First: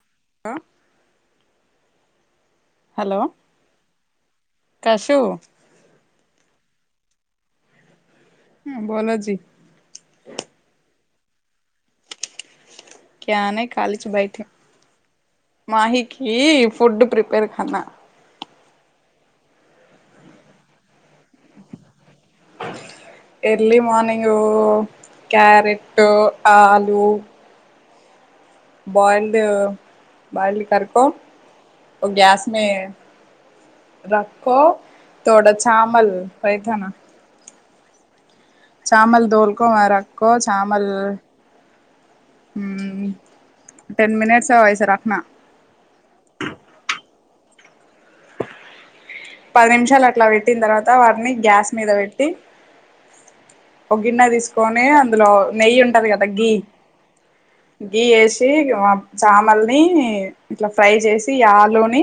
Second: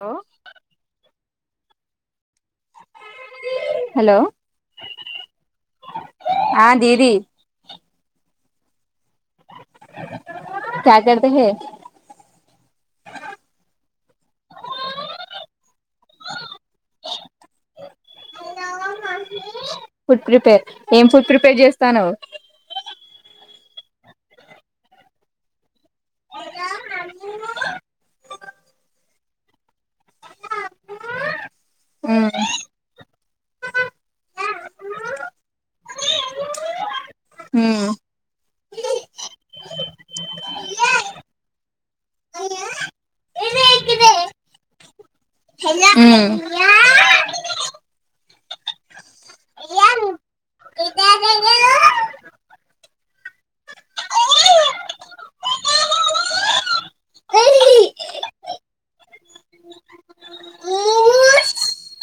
లో hello hello కాశ్యూ ది బోలో జీ క్యా కార్తె హై క్యానే కాలించి బయటీం మాహీకి ఫుడ్ ప్రిపేర్ కన్నా ఫుడ్ ప్రిపేర్ ఏం ఫుడ్ ప్రిపేర్ చేస్తానవ్ ఎర్లీ మార్నింగ్ క్యారెటు ఆలూ బయిల్డ్ బయిల్ కారుకో గ్యాస్ మే రక్కో తోడ చామల్ రైతానా చామల్ దోల్కో మే రాక్కో చామల్ టెన్ మనిట్స్ ఐసా రక్న ఉమ్ పది నిమిషాలు అట్లా పెట్టిన తర్వాత. వాటిని గ్యాస్ మీద పెట్టి. ఓ గిన్నె తీసుకొని అందులో నెయ్యి ఉంటాది కదా. గీ గీ వేసి ఆ చామల్ని ఇట్లా ఫ్రై చేసి. ఆలు ని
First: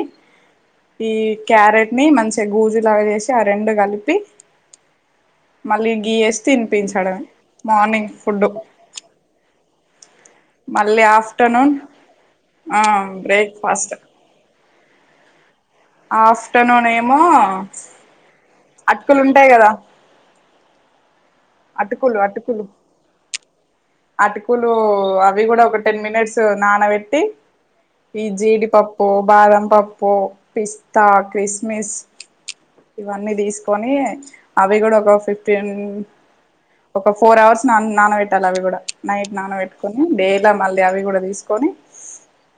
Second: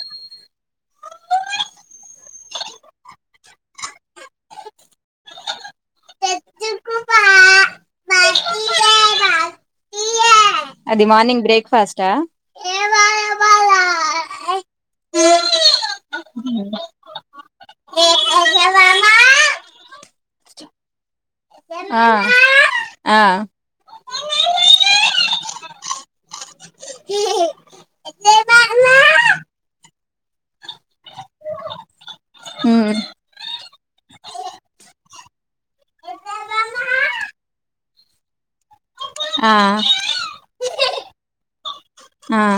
ఈ క్యారెట్ ని మంచిగా గూజులాగా చేేసి ఆ రెండు కలిపి. మళ్ళీ గీ యేసి తినిపించడమే. మార్నింగ్ ఫుడ్డు అది మార్నింగ్ బ్రేక్ ఫాస్ట్ ఆ ఆ బ్రేక్ఫాస్ట్ యీ ఆఫ్టర్నూన్ ఏమో అట్కులు ఉంటాయి కదా ఆ అటుకులు అటుకులు ఆ అటుకులు అవి గూడా ఒక టెన్ మినిట్స్ నానబెట్టి. ఈ జీడి పప్పు, బాదం పప్పు, పిస్తా, క్రిస్మిస్ ఇవన్నీ తీసుకొని, అవి కూడా ఒక ఫిఫ్టీన్ ఒక ఫోర్ అవర్స్ నా నానబెట్టాలి. అవి కూడా నైట్ ఆ ఆ నానబెట్టుకొని డేలో మళ్ళీ అవి కూడా తీసుకొని. ఆ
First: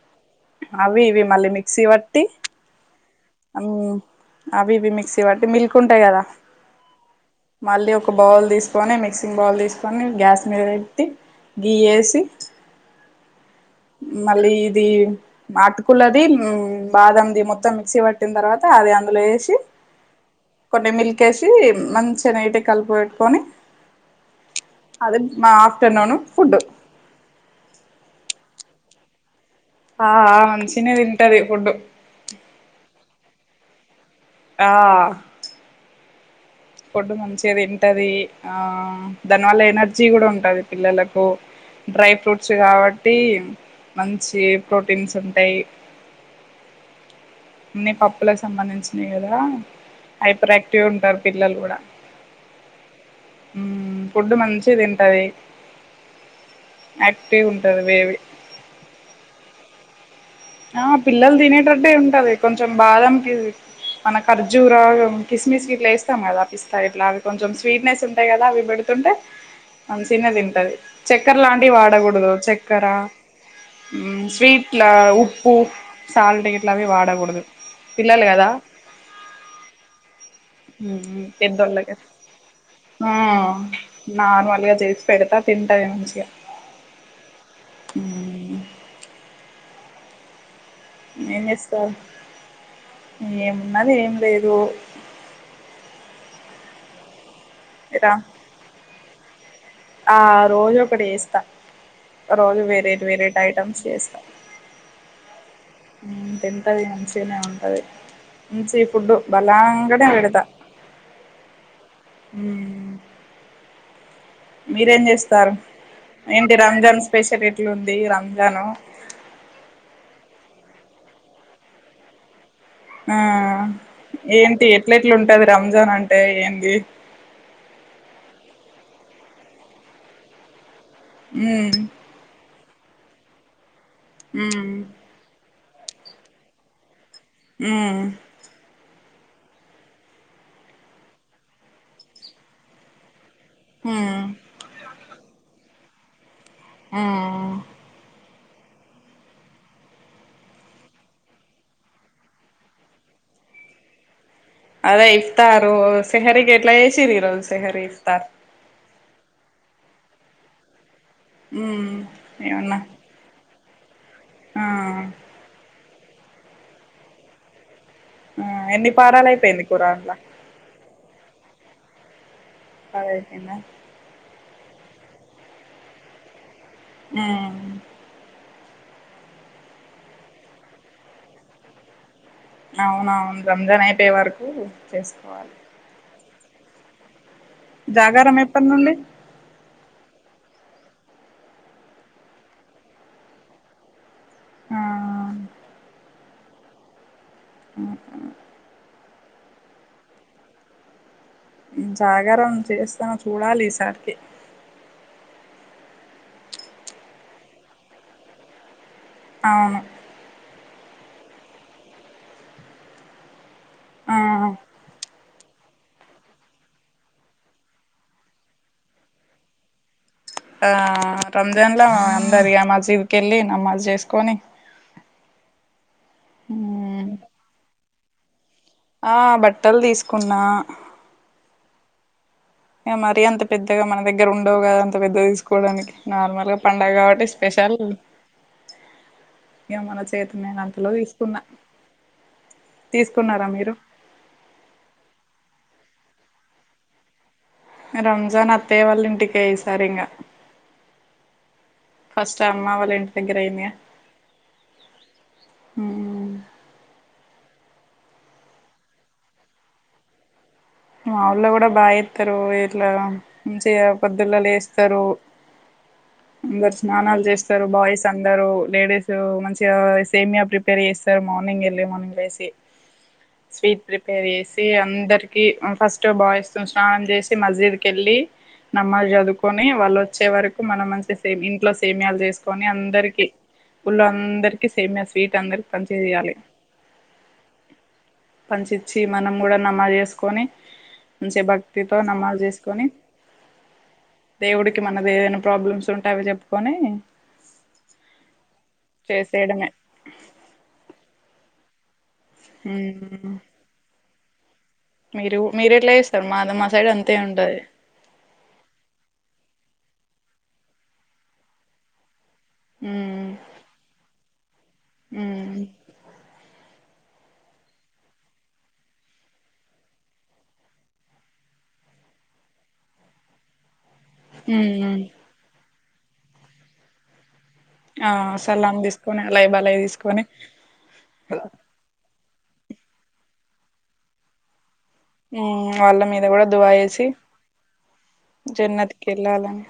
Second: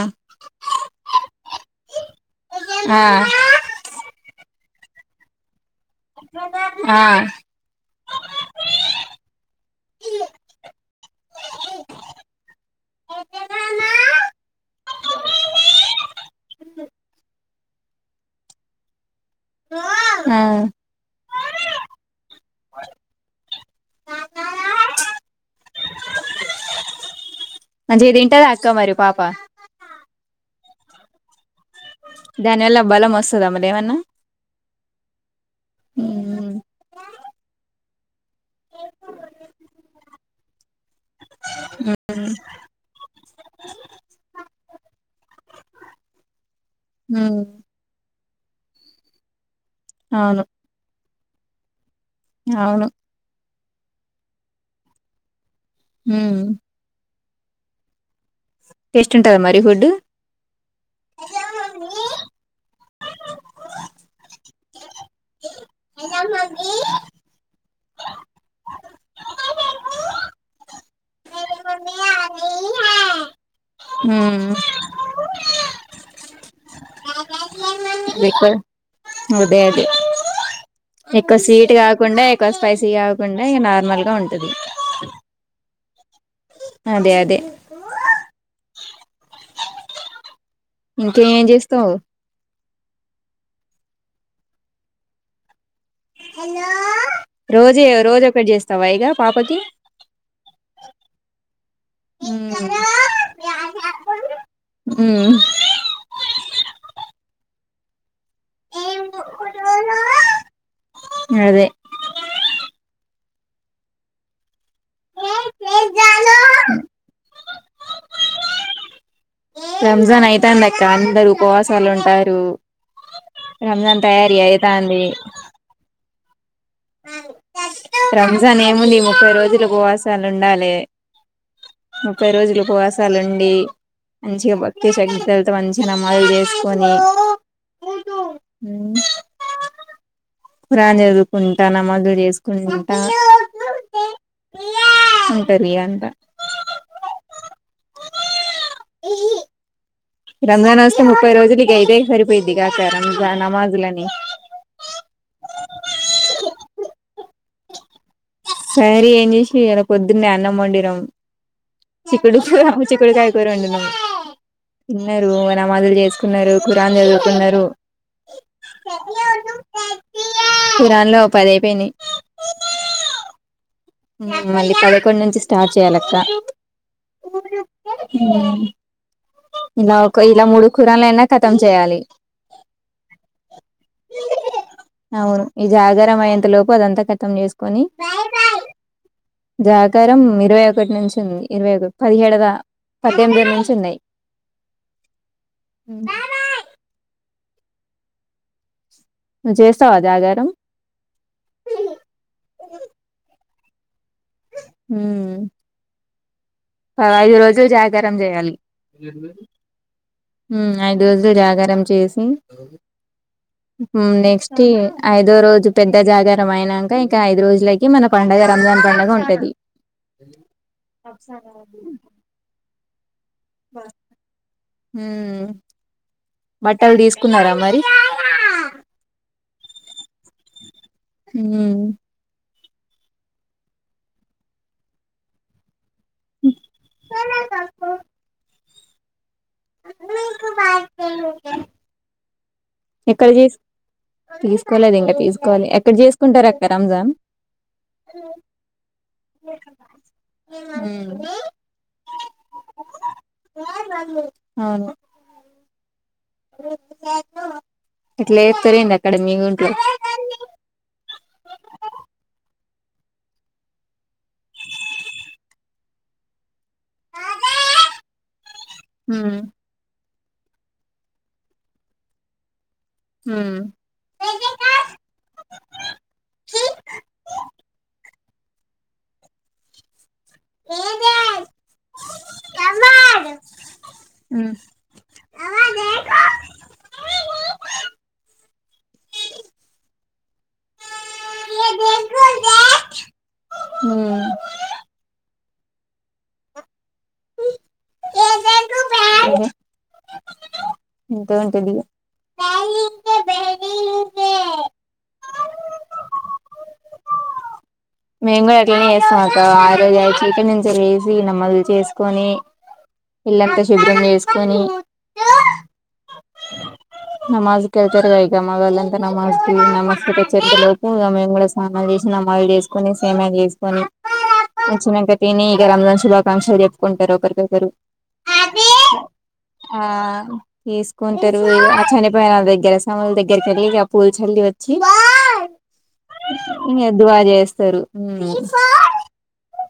అవి ఇవి మళ్ళీ మిక్సీ పట్టి ఆ ఉమ్ అవి ఇవి మిక్సీ వాట్టి మిల్క్ ఉంటాయి కదా. ఆ మళ్ళీ ఒక బౌల్ తీస్ దాన్నీ మిక్సింగ్ బౌల్ తీసుకొని. గ్యాస్ మీద పెట్టి, గీ యేసి. మళ్ళీ ఇది నటుకులది, మ్మ్ బాదంది మొత్తం. మిక్సీ పట్టిన తర్వాత అద్ ది అందులో యేసి. ఆ కొన్ని మిల్క్ ఏసి మంచిగా నీటిగ్ కలిపెట్టుకొని. అదే మా ఆఫ్టర్నూను ఫుడ్డు మంచిగ్ తింటదా అక్క మరి పాప. ఆ ఆ మంచినే తింటది. ఫుడ్డు దానివల్ల బలం వస్తద మల్లేమన్నా ఆ ఫుడ్డు మంచిగా తింటంది. ఆ దానివల్ల ఎనర్జీ గూడా ఉంటది, పిల్లలకు డ్రై ఫ్రూట్స్ గాబట్టి మంచి ప్రోటీన్స్ ఉంటాయి. అన్ని పప్పులకు సంబంధించినాయ్ గదా. హైపర్ యాక్టివ్ ఉంటారు పిల్లలు గూడా. అవును ఉమ్ ఫుడ్డు మంచిగ్ తింటది. అవును యాక్టివ్ ఉంటది. బేబీ టేస్ట్ ఉంటదా మరి ఫుడ్డు ఆ పిల్లలు తినేటటె ఉంటది. కొంచెం బాధంప్యూరీ మన ఖర్జూరాలు, కిస్మిస్ గిట్లా వేస్తాం కదా. పిస్తా గిట్లా అవి కొంచెం స్వీట్నెస్ ఉంటాయి కదా. అవి పెడిత్ తుంటే మంచినే తింటది. చక్కర లాంటివి వాడగుడదు చక్కెర, ఉమ్ మ్మ్ స్వీట్ల, ఉప్పు, సాల్ట్ గిట్లావి వాడకూడదు. పిల్లలు కదా ఎక్కువ నో బేబీ ఎక్కువ స్వీట్ పెద్దోళ్ళకి కాకుండా, ఎక్కువ స్పైసీ ఆ కాకుండా, ఇగా నార్మల్గా ఉంటుంది. అదేవిధంగా మంచిగా అదే అదే ఇంకే ఏం ఏం చేస్తావ్ ఇంగే ఏమున్నది ఏం లేదు రోజిగ రా రోజోక్కటి చేస్తావా ఇగ పాపకి ఆ రోజు ఒకటి జేస్త రోజు మ్మ్ వేరేట్ వేరేట్ ఐటమ్స్ చేస్తా. ఉమ్ తీన్ టాది. మంచిగానే ఉంటాది. మంచి మ్మ్ ఫుడ్డు బలంగానే పెడతా. అదే ఉమ్మ్ మీరేం చేస్తు న్నారు ఏంటి రంజాన్ స్పెషల్ ఎట్లుంది రంజాన్ రంజాన్ అయితాంది అక్క అందరు ఉపవాసాలు ఉంటారు ఆ రంజాన్ తయారీ ఏంటి ఎట్ల అయితాంది ఎట్లుంటది రంజాన్ అంటే ఏం రంజాన్ ఏముంది ముప్పై రోజులు ఉపవాసాలు ఉండాలే మ్మ్ ముప్పై రోజులు ఉపవాసాలు ఉండి మంచిగా మ్మ్ భక్తి శ్రద్ధల మంచిగ నమాజులు చేసుకొని ఆ ఖురాన్ చదువుకుంట నమాజులు చేసుకుంటా ఆ ఉంటారిగ అంత ఆ ఈ రంజాన్ వస్తే ముప్పై రోజులు ఇగ ఇదే సరిపోయిద్ది ఇక రంజాన్ నమాజులని అదే ఇఫ్తారు శెహరి ఎట్లా చేసిర్రు ఈ రోజు శెహరి ఇఫ్తార శెహరీ ఏం చేసి ఇయాలా పొద్దున్నే అన్నమండినం మ్మ్ చికుడు ఏమన్నా చిక్కుడుకాయ కోరోండినం ఆ తిన్నరు ఇగ నామాజులు చేసుకున్నరు కురాను చదువుకున్నారు ఆ ఎన్ని పారాలయిపోయింది ఖురాన్ల లో ఓ పది అయిపోయినాయి పది అయిపోయినయా మళ్ళీ పదకొండు నుంచి స్టార్ట్ చేయాలక్క ఉమ్ ఇలా ఒక ఇలా మూడు ఖురాన్లు అయినా కతం చేయాలి అవునవును రంజాన్ అయిపోయే వరకు అవును చేసుకోవాలి ఈ జాగారం అయ్యేంత లోపు అదంతా కతం చేస్ జాగారం ఎప్పడినుండి జాగారం ఇరవై ఒకటి నుంచి ఉంది ఇరవై ఒకటి పదిహేడు పద్దెనిమిది నుంచి ఉన్నయి ఆ దా ఆ నువ్వు చస్తావా జాగారం జాగరం చేస్తనా చూడాలి ఈసారికి ఉమ్ ఐదు రోజులు జాగారం చేయాలి అవును ఉమ్ ఐదు రోజులు జాగారం చేసి ఆ నెక్స్ట్ ఐదు ఐదో రోజు పెద్ద జాగారం అయినంక ఇంక ఐదు రోజులకి మన పండగ రంజాన్ పండుగ ఉంటది ఆ రంజాన్లా అందరిగ మసీదుకెళ్ళి నమాజ్ చేసుకొని బట్టలు ఉమ్ తీసుకున్నరా మరి ఆ బట్టలు తీసుకున్నా ఉమ్ ఇగ మరి అంత పెద్దగ మన దగ్గర ఉండవు కదా అంత పెద్దగ తీసుకోవడానికి నార్మల్గ పండుగ కాబట్టి స్పెషల్ ఇగ మన చేతనైనంతలో తీసుకున్నా ఎక్కడ తీసుకున్నారా చేసు మీరు తీసుకోలేదు ఇంకా తీసుకోవాలి ఎక్కడ చేసుకుంటారు అక్క రంజాన్ రంజాన్ అత్తయ్య వాళ్ళ ఇంటికే ఈసారి ఇంగ ఫస్ట్ అమ్మ వాళ్ళ ఇంటి దగ్గర అయిందిగా ఉమ్ ఎట్ల చేస్తరెంది అక్కడ మీ ఊళ్ళో మా ఊళ్ళ కూడ బాగా చేస్తరు ఇట్ల మంచిగ పొద్దుళ లేస్తరు అందరు స్నానాలు చేస్తరు బాయ్స్ అందరూ లేడీస్ హ్మ్ మంచిగా సేమ్యా ప్రిపేర్ చేస్తరు మార్నింగ్ ఎర్లీ మార్నింగ్ లేసి హ్మ్ స్వీట్ ప్రిపేర్ చేసి అందరికి ఫస్ట్ బాయ్స్ ను స్నానం చేసి మస్జిద్ కెళ్ళి నమాజ్ చదువుకొని వాళ్ళో వచ్చే వరకు మనం మంచి సే ఇంట్లో సేమ్యాలు చేసుకొని అందరికి ఊళ్ళో హ్మ్ అందరికి సేమ్యా స్వీట్ అందరికి పంచె చేయాలి పంచిచ్చి మనం కూడా నమాజ్ చేసుకొని మంచి భక్తితో నమాజ్ చేసుకొని హ్మ్ దేవుడికి మన దే ఏమైనా ప్రాబ్లమ్స్ ఉంటె ఆవి చెప్పుకొని ఉ చేసేయడమే ఎంత ఉంటది ఉమ్ మీరు మీరు ఎట్లా చేస్తారు మాది మా సైడ్ అంతే ఉంటది మేము కూడా అట్లనే చేస్తాంక ఆ రోజు చీకటీ నుంచి లేసి నమాజ్ చేసుకొని ఉమ్ ఇల్లంతా శుభ్రం చేసుకొని ఉమ్ నమజ్ కెళ్తారుగా ఇక మావాళ్ళంతా అంత నమాజ్ నమాజ్ చదువుతు లేటై [unintelligible] నమాజ్లు చేసుకొని సేమ్యాలు చేసుకొని ఉమ్ వచ్చిన్నంక తిని ఇక రంజాన్ శుభాకాంక్షలు చెప్పుకుంటారు ఒకరికోక రు ఆ సలాం తీసుకొని అలాయి బలాయి ఆ తీసుకొని తీ అంటారు ఆ చనిపోయిన వాళ్ళ దగ్గర సమాధుల దగ్గరిక వెళ్ళి పూలు చల్లి వచ్చి మ్మ్ వాళ్ళ మీద కూడా దువా ఎద్దు చేసి బాగా చేస్తారు ఉ జన్నతికి వెళ్ళాలని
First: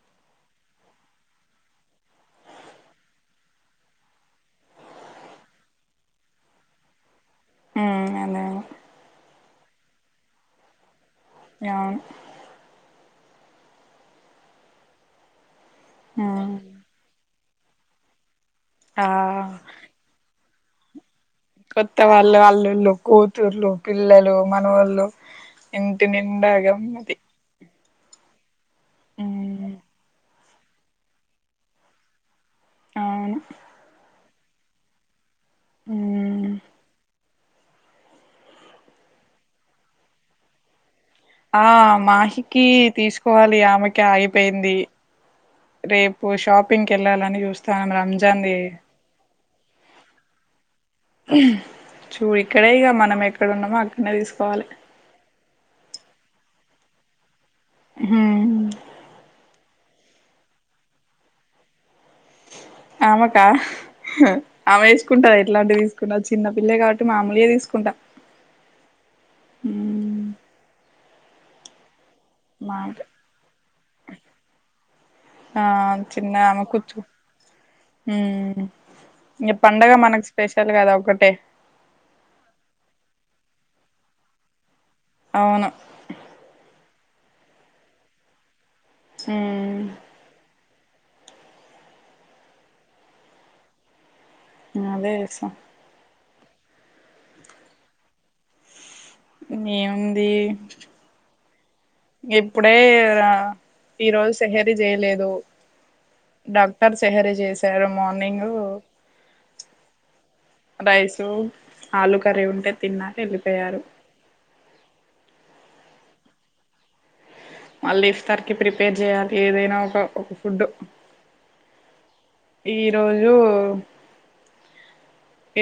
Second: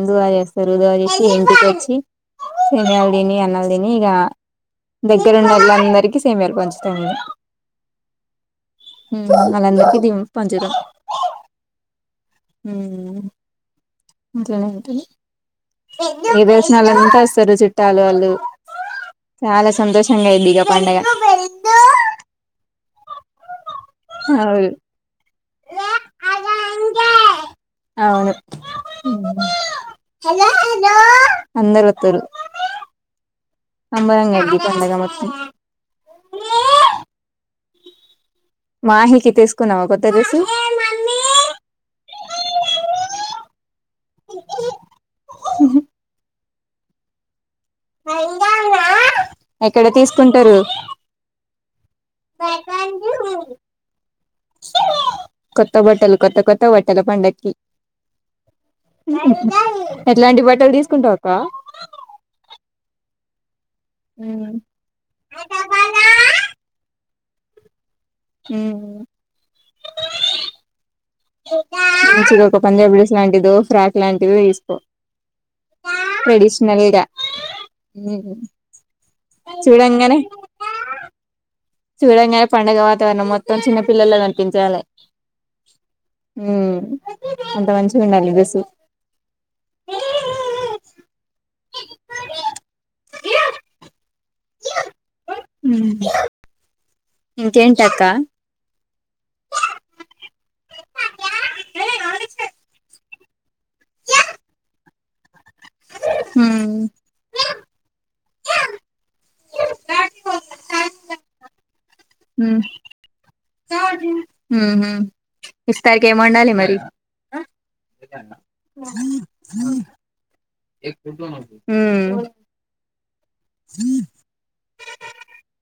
ఉదువా చేస్తారు ఉదువా చేసి ఇంటికి వచ్చి ఇక తిని అన్నాలు తిని ఇక దగ్గర ఉన్నోలందరికి సేమ్యాలు పంచుతాము హు అదే అదే అందరికీ ది పంచుతాం ఆ అంటనే అంట ఏ మ్మ్ వేసిన వాళ్ళంతా వస్తారు చుట్టాలు వోళ్ళు ఆ చాలా సంతోషంగా ఉంది ఇగ పండగ కొత్త వాళ్ళు అల్లుళ్ళు కూతుర్లు పిల్లలు అవును మనవళ్ళు ఇంటి నిండాగా ఉన్నది అవును అందరోత్తరు అవును అందంగా ఉంది పండగ మొత్తం ఉమ్ మాహికి తీసుకున్నావా కొత్త డ్రెస్సు ఆ మాహికి తీసుకోవాలి ఆమెకి ఆగిపోయింది రేపు ఓ షాపింగ్కి కెళ్లాలని చూస్తానామ్ రంజాన్ ది ఎక్కడ తీసుకుంటారు చూ ఇక్కడే ఇక మనం ఎక్కడన్నామో అక్కడనే తీసుకోవాలి కొత్త బట్టలు కొత్త కొత్త బట్టలు పండకి మ్మ్ ఎట్లాంటి బట్టలు తీసుకుంటావక్క ఆమేకా ఉమ్ ఆమె వేసుకుంటారా ఎట్లాంటివి తీసుకున్న చిన్న పిల్లే కా మామూలుయే తీసుకుంటా హ మంచిది ఒక మా పంజాబ్ డ్రెస్ లాంటిదో ఫ్రాక్ లాంటిదో తీసుకో ఆ చిన్న ఆమెకు ట్రెడిషనల్ చు గా ఉమ్ ఈ పండగ చూడంగానే మనకు స్పెషల్ కదా ఒక్కటే చూడంగా పండగ వాతావరణం మొత్తం చిన్న పిల్లలుగా కనిపించాలి అవును ఉమ్ అంత మంచిగా ఉండాలి చూసి ఉమ్ ఏ అదే చేసా ఇంకేంటక్క ఏముంది ఇప్పుడే ఈరోోజు సెహరి చేయలేదు హ్మ్ డాక్టర్ సెహరి చేశారు మార్నింగ్ రైసు ఆలు కర్రీ హ్మ్మ్ ఉంటే తిన్నారు వెళ్ళిపోయారు హ్మ్మ్ ఇఫ్తార్కి ఏమండాలి మరి మళ్ళీ ఇఫ్తార్ కి ప్రిపేర్ చేయాలి ఏదైనా ఒక ఒక ఫుడ్ హ్మ్మ్ ఈ రోజు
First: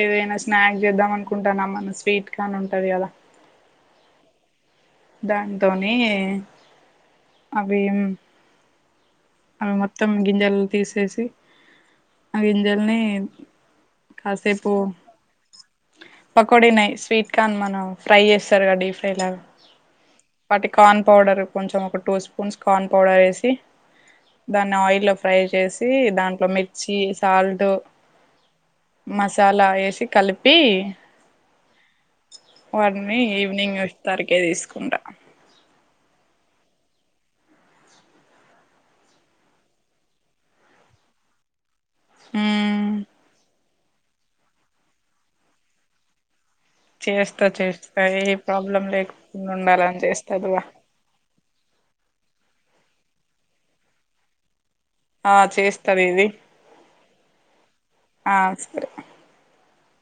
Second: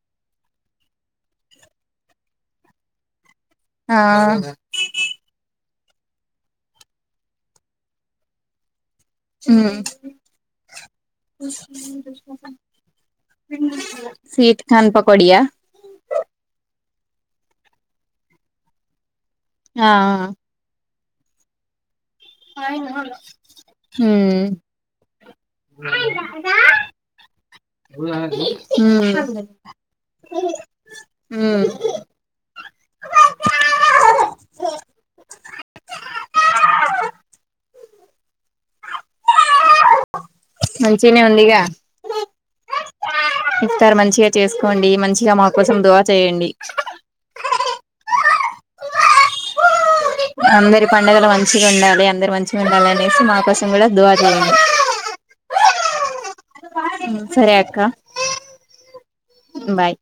ఏదైనా స్నాక్ చేద్దాం అనుకుంటానమ్మ స్వీట్ కార్న్ ఉంటది కదా ఆ దాంతోని అవిం హ్మ్మ్ తీసేసి ఆ గింజల్ని సిీట్ ాన్ పకోడియా పకోడనాయి స్వీట్ కార్న్ మనం ఫ్రై చేస్తారు కదా డీప్ ఫ్రై లాగా ఆ వాటి కార్న్ పౌడర్ కొంచెం ఒక టూ స్పూన్స్ కార్న్ పౌడర్ వేసి హ్మ్ దాన్ని ఆయిల్ ఫ్రై చేసి దాంట్లో మిర్చి సాల్ట్ హ్మ్ మసాలా వేసి కలిపి హ్మ్ వాడిని ఈవినింగ్ ఇఫ్తార్ కి తీసుకుంటా మంచినే ఉందిగా ఆ ఇఫ్తార్ మంచిగా చేసుకోండి మంచిగా మా కోసం దోహా చేయండి చేస్తా చేస్తా ఏ ప్రాబ్లం లేకుండా ఉండాలని చేస్తదివా అందరి పడుగలో మంచిగా ఉండాలి అందరు మంచిగా ఉండాలి అనేసి మా కోసం కూడా దువా చేయండి ఆ చేస్తద ఇది హ్మ్మ్ సరే అక్క ఆ సరే బాయ్